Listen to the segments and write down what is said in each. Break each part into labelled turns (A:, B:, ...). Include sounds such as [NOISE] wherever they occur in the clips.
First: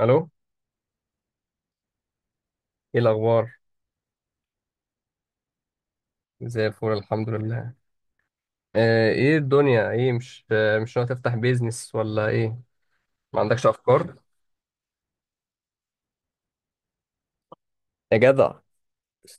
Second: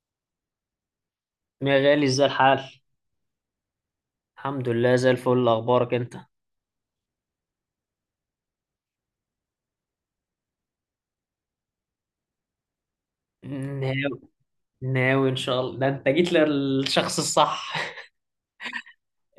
A: الو،
B: يا غالي، ازاي الحال؟
A: ايه الاخبار؟
B: الحمد لله، زي الفل. اخبارك انت؟
A: زي الفل، الحمد لله. ايه الدنيا، ايه؟ مش ناوي تفتح بيزنس ولا ايه؟ ما عندكش افكار؟
B: ناوي ناوي ان شاء الله، ده انت جيت للشخص الصح. [LAUGHS]
A: يا جدع.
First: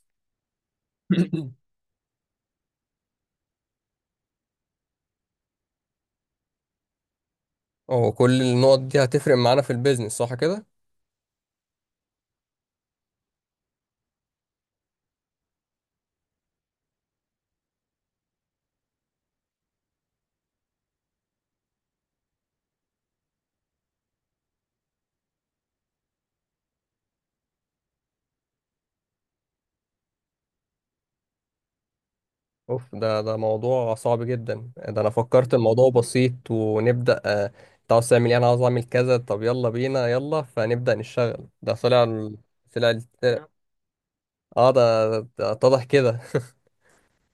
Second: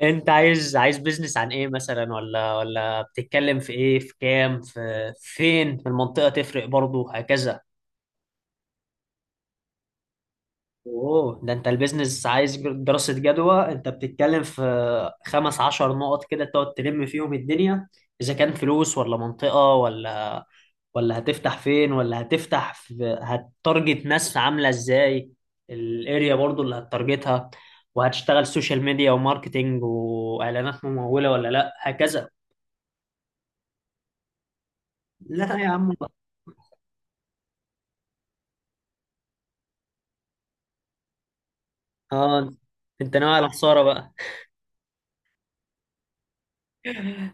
B: انت عايز بيزنس عن
A: [COUGHS] [CLEARS THROAT]
B: ايه مثلا؟ ولا بتتكلم في ايه، في كام، في فين؟ في المنطقة تفرق برضو، هكذا.
A: هو كل النقط دي هتفرق معانا في البيزنس، صح كده؟
B: اوه، ده انت البيزنس عايز دراسة جدوى. انت بتتكلم في 15 نقط كده تقعد تلم فيهم الدنيا. اذا كان فلوس، ولا منطقة، ولا هتفتح فين، ولا هتفتح في هتارجت ناس عامله ازاي، الاريا برضو اللي هتارجتها، وهتشتغل سوشيال ميديا وماركتينج واعلانات مموله ولا لا، هكذا.
A: اوف، ده موضوع صعب جدا. ده انا فكرت
B: لا يا
A: الموضوع
B: عم.
A: بسيط ونبدا انت عاوز تعمل ايه، انا عاوز اعمل كذا، طب يلا بينا، يلا فنبدا نشتغل. ده طلع
B: اه،
A: طلع
B: انت ناوي على خساره بقى.
A: اه، ده اتضح كده.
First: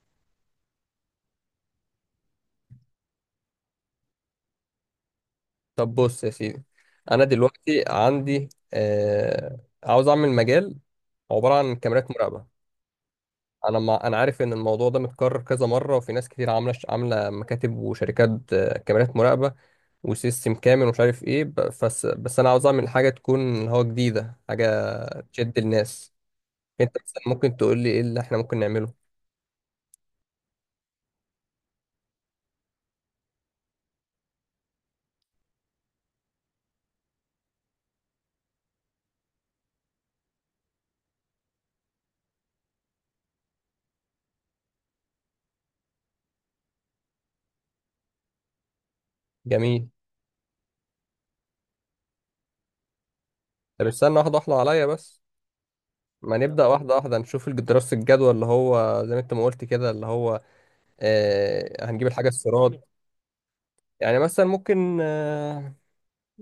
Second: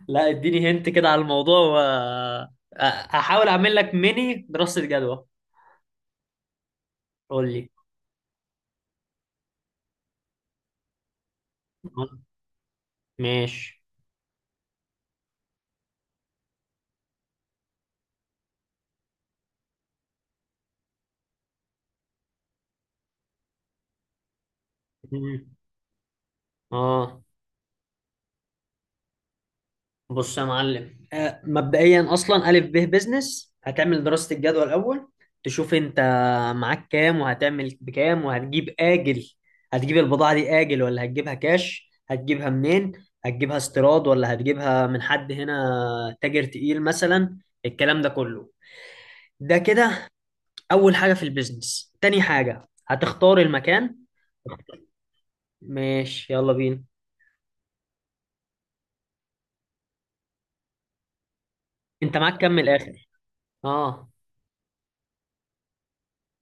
B: لا، اديني هنت كده على الموضوع أ- هحاول اعمل لك ميني دراسه جدوى.
A: طب بص يا سيدي، انا
B: قول لي.
A: دلوقتي عندي عاوز اعمل مجال عباره عن كاميرات
B: [LAUGHS]
A: مراقبه. انا
B: ماشي.
A: ما انا عارف ان الموضوع ده متكرر كذا مره، وفي ناس كتير عامله مكاتب وشركات، كاميرات مراقبه وسيستم كامل ومش عارف ايه بس بس انا عاوز اعمل حاجه تكون هو جديده، حاجه
B: مم.
A: تشد الناس. انت مثلا
B: اه،
A: ممكن تقول لي ايه اللي احنا ممكن نعمله؟
B: بص يا معلم. مبدئيا اصلا الف ب بزنس هتعمل دراسه الجدوى الاول. تشوف انت معاك كام، وهتعمل بكام، وهتجيب اجل. هتجيب البضاعه دي اجل ولا هتجيبها كاش؟ هتجيبها منين؟ هتجيبها استيراد ولا هتجيبها من حد هنا، تاجر تقيل مثلا؟ الكلام ده كله ده
A: جميل.
B: كده اول حاجه في البيزنس. تاني حاجه هتختار
A: طب
B: المكان.
A: استنى واحده واحده عليا بس،
B: ماشي،
A: ما
B: يلا
A: نبدا
B: بينا.
A: واحده واحده نشوف دراسه الجدوى اللي هو زي ما انت ما قلت كده، اللي هو هنجيب
B: انت
A: الحاجة
B: معاك كام من
A: السيراد.
B: الاخر؟ اه،
A: يعني مثلا ممكن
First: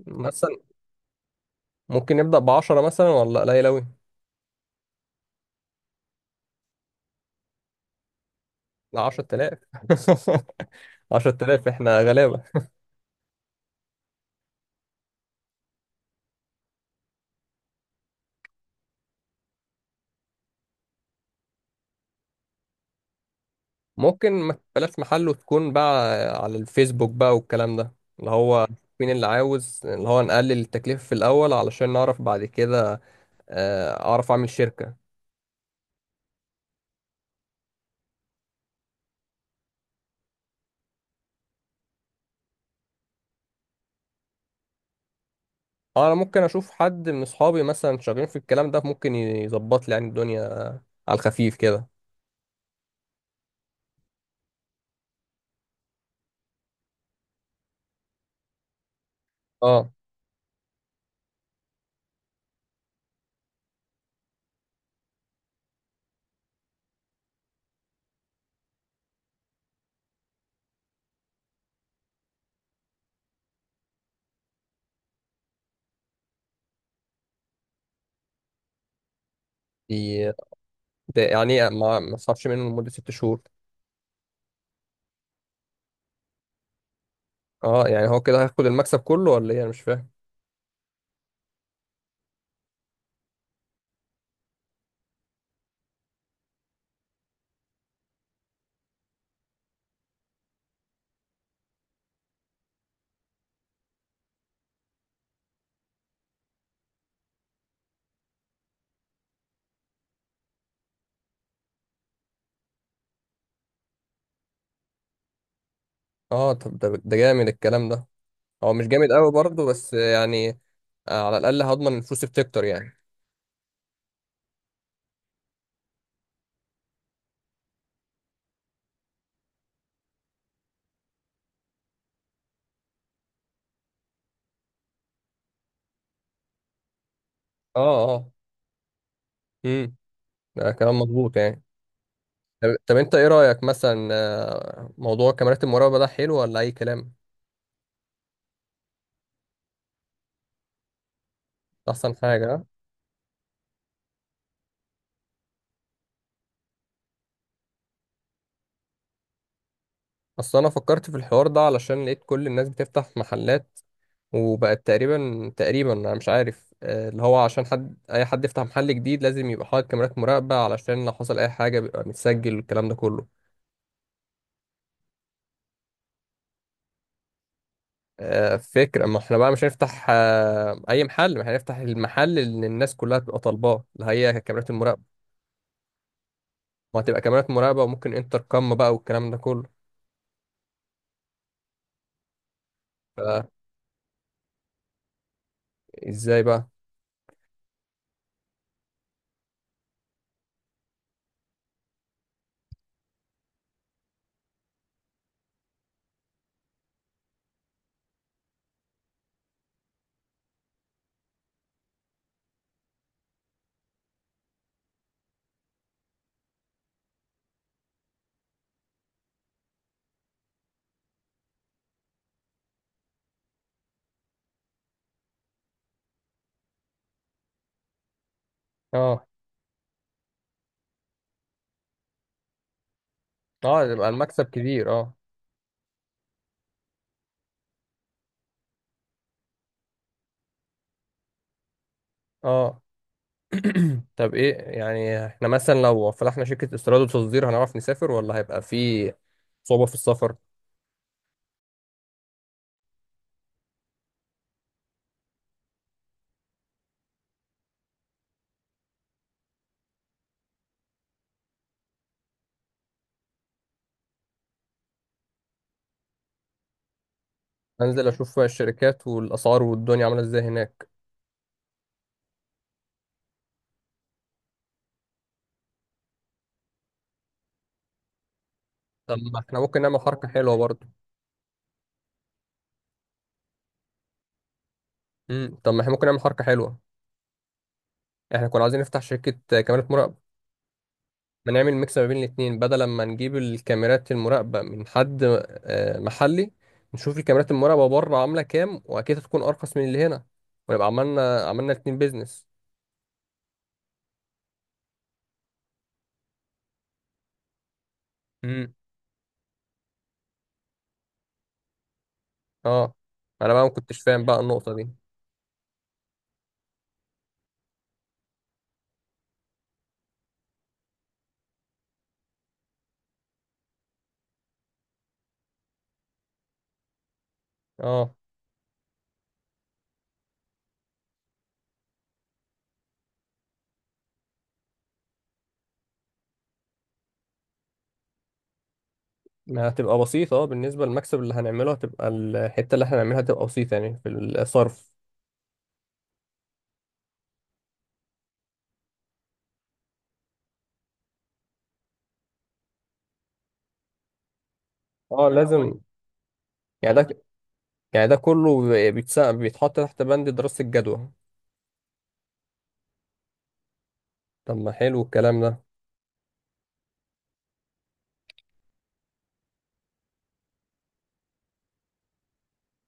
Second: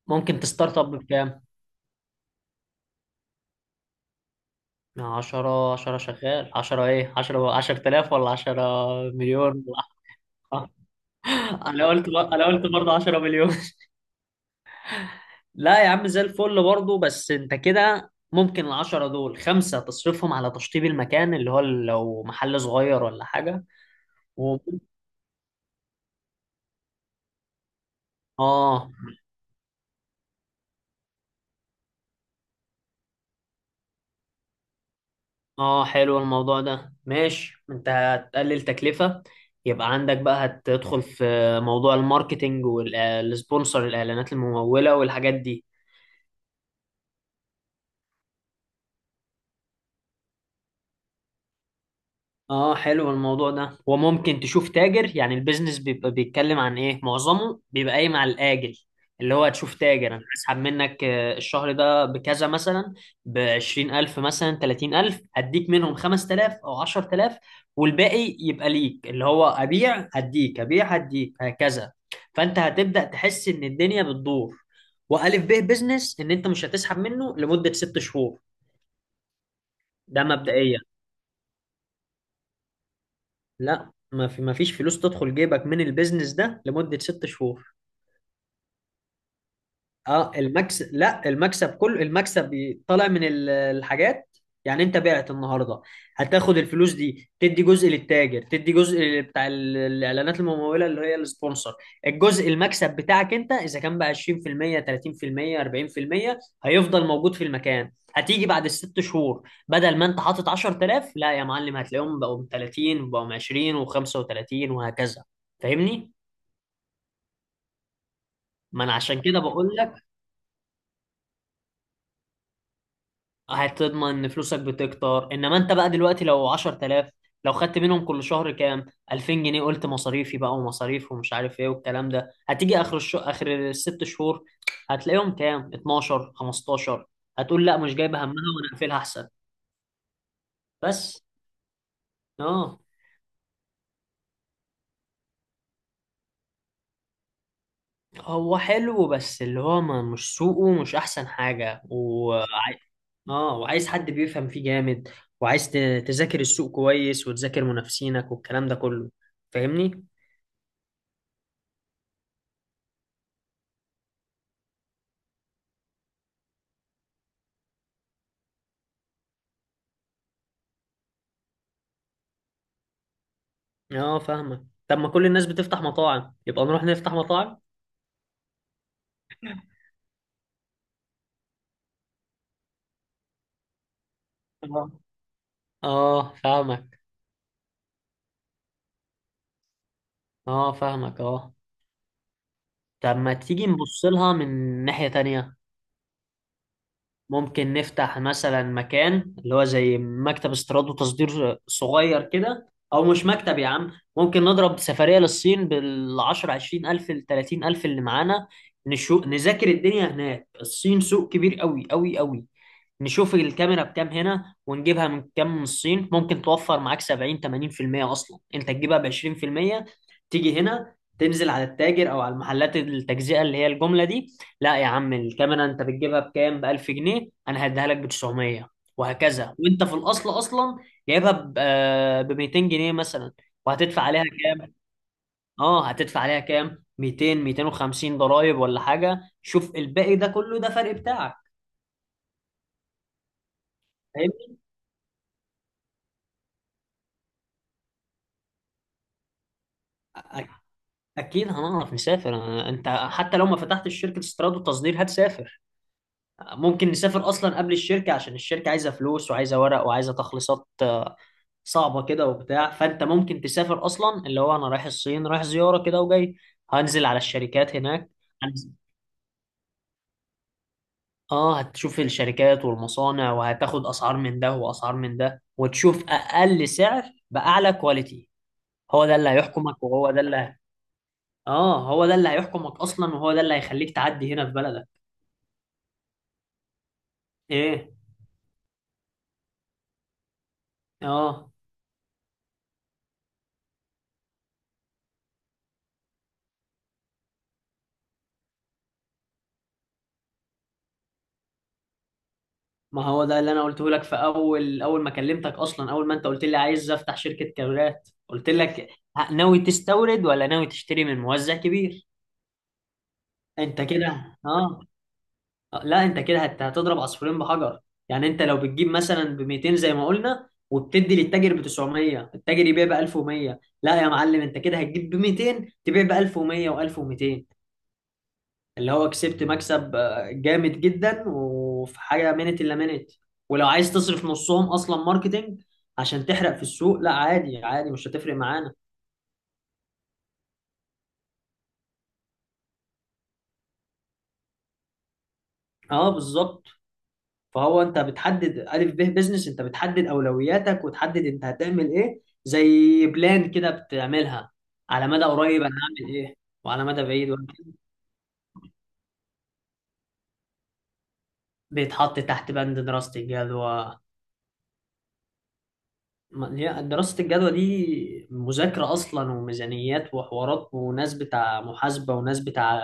B: ممكن
A: مثلا
B: تستارت اب بكام؟
A: ممكن نبدأ بعشرة مثلا، ولا قليل أوي؟
B: عشرة؟ عشرة شغال. عشرة ايه؟ عشرة، عشرة آلاف ولا عشرة
A: لا، 10000.
B: مليون؟
A: [LAUGHS] عشرة
B: [LAUGHS]
A: آلاف احنا غلابة.
B: انا قلت برضه عشرة مليون. [LAUGHS] لا يا عم، زي الفل برضه. بس انت كده ممكن العشرة دول خمسة تصرفهم على تشطيب المكان، اللي هو لو محل صغير ولا حاجة
A: ممكن
B: و...
A: ما بلاش محل، وتكون بقى على الفيسبوك بقى والكلام ده، اللي هو
B: اه.
A: مين اللي عاوز، اللي هو نقلل التكلفة في الأول علشان نعرف بعد كده أعرف أعمل شركة.
B: اه حلو الموضوع ده، ماشي. انت هتقلل تكلفة، يبقى عندك بقى هتدخل في موضوع الماركتينج والسبونسر، الاعلانات الممولة والحاجات دي.
A: أنا ممكن أشوف حد من أصحابي مثلا شغالين في الكلام ده، ممكن يظبط لي يعني الدنيا، على الخفيف كده.
B: اه حلو الموضوع ده. وممكن تشوف تاجر. يعني البيزنس بيبقى بيتكلم عن ايه، معظمه بيبقى قايم على الاجل، اللي هو تشوف
A: اه.
B: تاجر. انا هسحب منك الشهر ده بكذا مثلا، بـ 20,000 مثلا، 30,000. هديك منهم 5,000 او 10,000، والباقي يبقى ليك، اللي هو ابيع هديك، ابيع هديك، هكذا. فانت هتبدأ تحس ان الدنيا بتدور. والف ب بيزنس ان انت مش هتسحب منه لمدة 6 شهور. ده
A: دي
B: مبدئيا.
A: ده يعني إيه؟ ما صرفش منه لمدة 6 شهور؟
B: لا، ما فيش فلوس تدخل جيبك من البيزنس ده لمدة ست شهور.
A: اه يعني هو كده هياخد المكسب كله ولا ايه؟ انا مش فاهم.
B: اه المكسب، لا المكسب كله، طالع من الحاجات. يعني انت بعت النهارده، هتاخد الفلوس دي تدي جزء للتاجر، تدي جزء بتاع الاعلانات الممولة اللي هي السبونسر. الجزء المكسب بتاعك انت اذا كان بقى 20%، 30%، 40% هيفضل موجود في المكان، هتيجي بعد الست شهور بدل ما انت حاطط 10,000، لا يا معلم هتلاقيهم بقوا 30، وبقوا 20 و35، وهكذا. فاهمني؟
A: اه طب ده جامد الكلام ده، هو
B: ما
A: مش
B: انا
A: جامد
B: عشان
A: قوي
B: كده
A: برضه
B: بقول.
A: بس يعني على الاقل هضمن الفلوس بتكتر يعني.
B: هتضمن ان فلوسك بتكتر. انما انت بقى دلوقتي لو 10,000، لو خدت منهم كل شهر كام، 2000 جنيه، قلت مصاريفي بقى ومصاريف ومش عارف ايه والكلام ده، هتيجي اخر الست شهور، هتلاقيهم كام، 12، 15. هتقول لا
A: اه
B: مش جايبه همها
A: اه.
B: وانا اقفلها احسن.
A: امم ده كلام
B: بس.
A: مظبوط يعني. طب,
B: اه.
A: طب انت ايه رايك مثلا موضوع كاميرات المراقبه ده، حلو ولا اي كلام؟
B: هو حلو، بس اللي هو ما مش سوقه مش احسن حاجه
A: ده احسن
B: و...
A: حاجه آه؟
B: اه. وعايز حد بيفهم فيه جامد، وعايز تذاكر السوق كويس، وتذاكر منافسينك والكلام ده كله. فاهمني؟
A: اصل انا فكرت في الحوار ده علشان لقيت كل الناس بتفتح محلات، وبقت تقريبا تقريبا، انا مش عارف اللي هو عشان حد، اي حد يفتح محل جديد لازم يبقى حاطط كاميرات مراقبة علشان لو حصل اي حاجة بيبقى متسجل والكلام ده كله.
B: اه، فاهمك. طب ما كل الناس بتفتح مطاعم، يبقى نروح نفتح مطاعم.
A: فكرة، ما احنا بقى مش هنفتح اي محل، ما احنا هنفتح المحل اللي الناس كلها تبقى طالباه، اللي هي كاميرات
B: اه
A: المراقبة.
B: اه، فاهمك.
A: ما هتبقى كاميرات مراقبة، وممكن انتر كام بقى والكلام ده كله.
B: اه، فاهمك. اه، طب ما تيجي نبص لها من ناحية تانية.
A: فازاي بقى؟
B: ممكن نفتح مثلا مكان اللي هو زي مكتب استيراد وتصدير صغير كده، او مش مكتب يا عم. ممكن نضرب سفرية للصين بالعشر عشرين الف لتلاتين الف اللي معانا. نذاكر الدنيا هناك. الصين سوق كبير قوي قوي قوي. نشوف الكاميرا بكام هنا، ونجيبها من كام من الصين. ممكن توفر معاك 70 80%. اصلا انت تجيبها ب 20%، تيجي هنا تنزل على التاجر او على المحلات التجزئه اللي هي الجمله دي. لا يا عم، الكاميرا انت بتجيبها بكام، ب 1000 جنيه، انا هديها لك ب 900،
A: اه
B: وهكذا. وانت في الاصل اصلا جايبها ب 200 جنيه مثلا.
A: اه،
B: وهتدفع
A: يبقى
B: عليها
A: المكسب
B: كام؟
A: كبير، اه.
B: اه، هتدفع عليها كام، 200، 250، ضرايب ولا حاجه. شوف الباقي ده كله، ده فرق بتاعك.
A: اه طب ايه، يعني احنا مثلا لو فتحنا شركة استيراد وتصدير هنعرف نسافر، ولا هيبقى في صعوبة في السفر؟
B: فاهم؟ اكيد هنعرف نسافر. انت حتى لو ما فتحتش شركه استيراد وتصدير هتسافر. ممكن نسافر اصلا قبل الشركه، عشان الشركه عايزه فلوس، وعايزه ورق، وعايزه تخليصات، صعبه كده وبتاع. فانت ممكن تسافر اصلا، اللي هو انا رايح الصين، رايح زياره كده وجاي، هنزل على الشركات
A: انزل
B: هناك.
A: اشوف
B: هنزل.
A: الشركات والاسعار والدنيا عاملة ازاي هناك.
B: اه، هتشوف الشركات والمصانع، وهتاخد اسعار من ده واسعار من ده، وتشوف اقل سعر باعلى كواليتي. هو
A: طب
B: ده اللي
A: ما احنا ممكن
B: هيحكمك،
A: نعمل
B: وهو ده
A: حركة حلوة
B: اللي...
A: برضه.
B: اه هو ده اللي هيحكمك اصلا، وهو ده اللي هيخليك تعدي هنا في بلدك.
A: طب ما احنا ممكن نعمل حركة حلوة،
B: ايه.
A: احنا كنا عايزين نفتح شركة كاميرات مراقبة، ما
B: اه،
A: نعمل ميكس ما بين الاتنين، بدل ما نجيب الكاميرات المراقبة من حد محلي، نشوف الكاميرات المراقبة بره عاملة كام، واكيد هتكون ارخص من اللي هنا، ونبقى عملنا الاتنين بيزنس.
B: ما هو ده اللي انا قلته لك في اول ما كلمتك اصلا، اول ما انت قلت لي عايز افتح شركة كاميرات، قلت لك ناوي تستورد ولا ناوي تشتري من موزع كبير؟
A: اه، انا بقى ما
B: انت
A: كنتش فاهم بقى
B: كده،
A: النقطة
B: اه.
A: دي.
B: لا انت كده هتضرب عصفورين بحجر. يعني انت لو بتجيب مثلا ب 200 زي ما قلنا، وبتدي للتاجر ب 900، التاجر يبيع ب 1100، لا يا معلم انت كده هتجيب ب 200، تبيع ب 1100 و1200.
A: اه
B: اللي هو كسبت مكسب جامد جدا، وفي حاجه منت الا منت. ولو عايز تصرف نصهم اصلا ماركتينج عشان تحرق في السوق، لا عادي عادي مش هتفرق معانا.
A: ما هتبقى بسيطة، اه بالنسبة للمكسب اللي هنعمله هتبقى الحتة اللي احنا هنعملها هتبقى بسيطة يعني في الصرف.
B: اه بالظبط. فهو انت بتحدد الف ب بزنس، انت بتحدد اولوياتك، وتحدد انت هتعمل ايه. زي بلان كده بتعملها، على
A: اه
B: مدى قريب انا
A: لازم.
B: هعمل ايه، وعلى
A: يعني
B: مدى
A: ده،
B: بعيد وهعمل إيه.
A: يعني ده كله بيتحط تحت بند دراسة الجدوى.
B: بيتحط تحت بند دراسه الجدوى.
A: طب ما حلو الكلام ده.
B: ما هي دراسة الجدوى دي مذاكرة أصلا، وميزانيات، وحوارات، وناس بتاع محاسبة، وناس بتاع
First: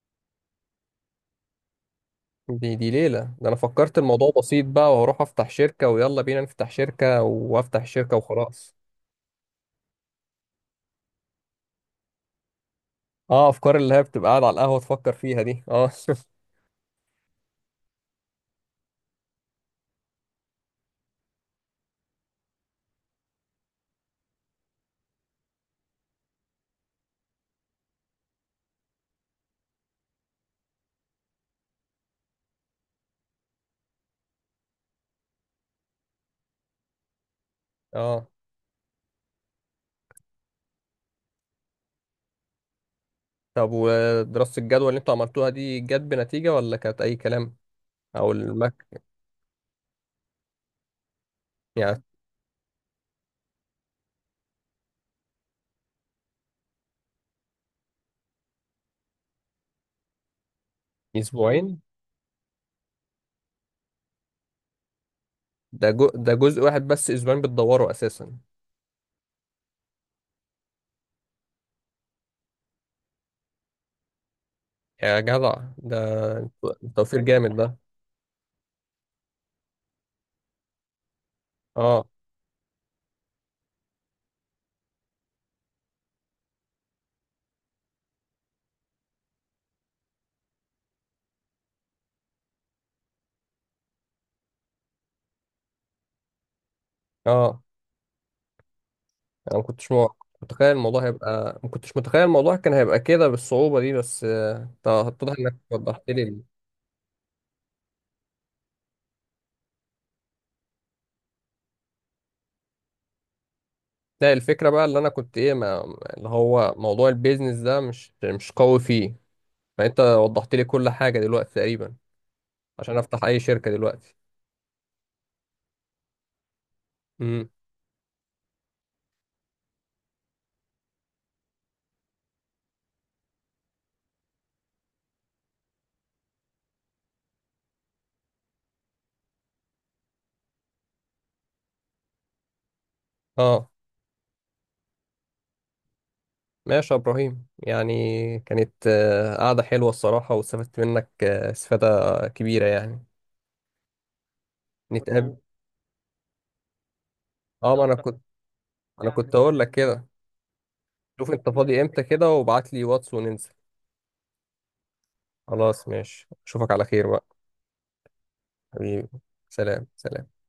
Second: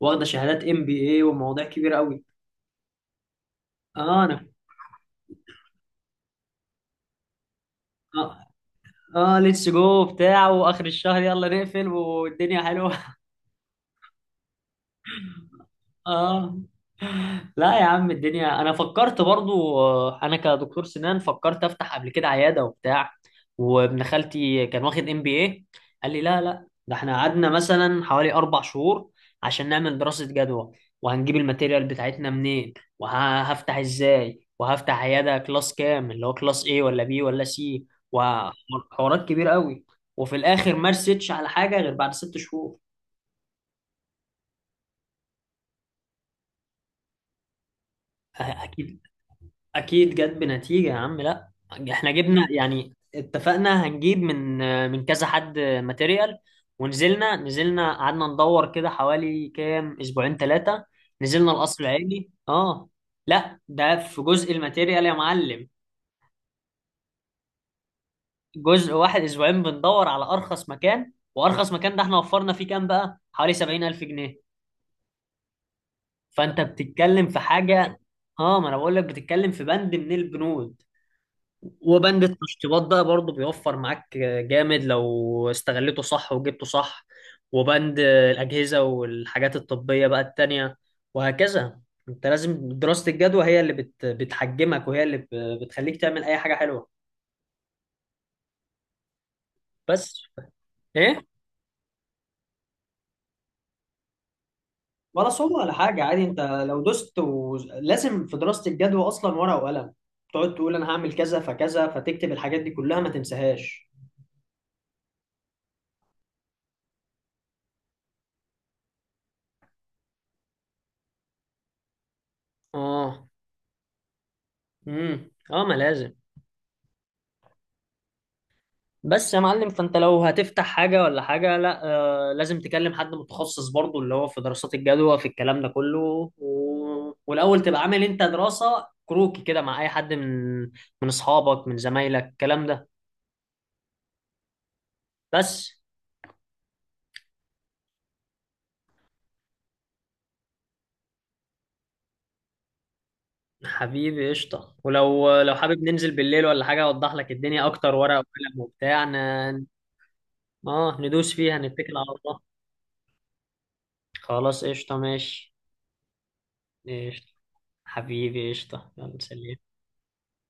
B: واخدة شهادات ام بي اي، ومواضيع كبيرة قوي.
A: دي دي ليلة، ده انا فكرت
B: اه.
A: الموضوع
B: انا
A: بسيط بقى وهروح افتح شركة، ويلا بينا نفتح شركة، وافتح شركة
B: اه,
A: وخلاص.
B: ليتس جو بتاع، واخر الشهر يلا نقفل، والدنيا حلوة.
A: اه افكار اللي هي بتبقى قاعد على القهوة تفكر فيها دي، اه. [LAUGHS]
B: اه. لا يا عم الدنيا. انا فكرت برضو، انا كدكتور سنان فكرت افتح قبل كده عياده وبتاع، وابن خالتي كان واخد ام بي اي، قال لي لا لا، ده احنا قعدنا مثلا حوالي 4 شهور عشان نعمل دراسه جدوى، وهنجيب الماتيريال بتاعتنا منين، وهفتح ازاي، وهفتح عياده كلاس كام، اللي هو كلاس ايه، ولا بي ولا سي،
A: اه
B: وحوارات كبيره قوي. وفي الاخر ما رستش على حاجه غير بعد ست شهور.
A: طب ودراسة الجدوى اللي انتوا عملتوها دي، جت بنتيجة ولا كانت اي كلام؟ او
B: اكيد.
A: المك،
B: اكيد جت بنتيجة يا عم. لا
A: يعني،
B: احنا جبنا، يعني اتفقنا هنجيب من كذا حد ماتيريال، ونزلنا، قعدنا ندور كده حوالي كام، اسبوعين ثلاثة. نزلنا
A: اسبوعين؟
B: القصر العيني. اه، لا ده في جزء الماتيريال يا معلم.
A: ده جزء واحد بس اسبوعين بتدوره اساسا؟
B: جزء واحد اسبوعين بندور على ارخص مكان، وارخص مكان ده احنا وفرنا فيه كام بقى، حوالي 70,000 جنيه.
A: يا جدع، ده
B: فانت
A: توفير
B: بتتكلم في
A: جامد ده.
B: حاجة. اه، ما انا بقول لك بتتكلم في بند من البنود.
A: اه
B: وبند التشطيبات ده برضه بيوفر معاك جامد لو استغلته صح وجبته صح. وبند الأجهزة والحاجات الطبية بقى التانية، وهكذا. انت لازم دراسة الجدوى هي اللي بتحجمك، وهي اللي بتخليك تعمل أي حاجة حلوة.
A: اه. انا ما كنتش
B: بس.
A: متخيل الموضوع
B: ايه،
A: هيبقى، ما كنتش متخيل الموضوع كان هيبقى كده بالصعوبة دي، بس
B: ولا
A: اتضح
B: صعوبة
A: انك
B: ولا حاجة،
A: وضحت لي
B: عادي. انت لو دست و... لازم في دراسة الجدوى أصلا ورقة وقلم، تقعد تقول أنا هعمل كذا فكذا، فتكتب الحاجات دي كلها ما تنساهاش.
A: لا، الفكرة بقى اللي انا كنت ايه ما... اللي هو موضوع البيزنس ده مش قوي فيه، فانت وضحت لي كل حاجة دلوقتي تقريبا، عشان افتح
B: اه.
A: اي شركة دلوقتي.
B: امم. اه، ما لازم.
A: امم
B: بس يا معلم، فانت لو هتفتح حاجة ولا حاجة، لا آه لازم تكلم حد متخصص برضو، اللي هو في دراسات الجدوى في الكلام ده كله و... والأول تبقى عامل انت دراسة كروكي كده مع أي حد من أصحابك، من زمايلك، الكلام ده.
A: اه
B: بس.
A: ماشي يا إبراهيم، يعني كانت قعدة حلوة الصراحة، واستفدت منك استفادة كبيرة يعني.
B: حبيبي قشطة.
A: نتقابل.
B: ولو حابب ننزل بالليل ولا حاجة أوضح لك الدنيا
A: وانا اه، ما أنا
B: أكتر،
A: اكتر
B: ورقة
A: كنت،
B: وقلم وبتاع
A: أنا كنت يعني أقول لك كده،
B: اه
A: شوف
B: ندوس
A: أنت
B: فيها،
A: فاضي
B: نتكل
A: إمتى
B: على
A: كده
B: الله.
A: وابعت لي واتس وننزل.
B: خلاص قشطة. ماشي.
A: خلاص ماشي، أشوفك على خير بقى.
B: قشطة حبيبي قشطة.
A: حبيبي،
B: يلا سلام.
A: سلام سلام.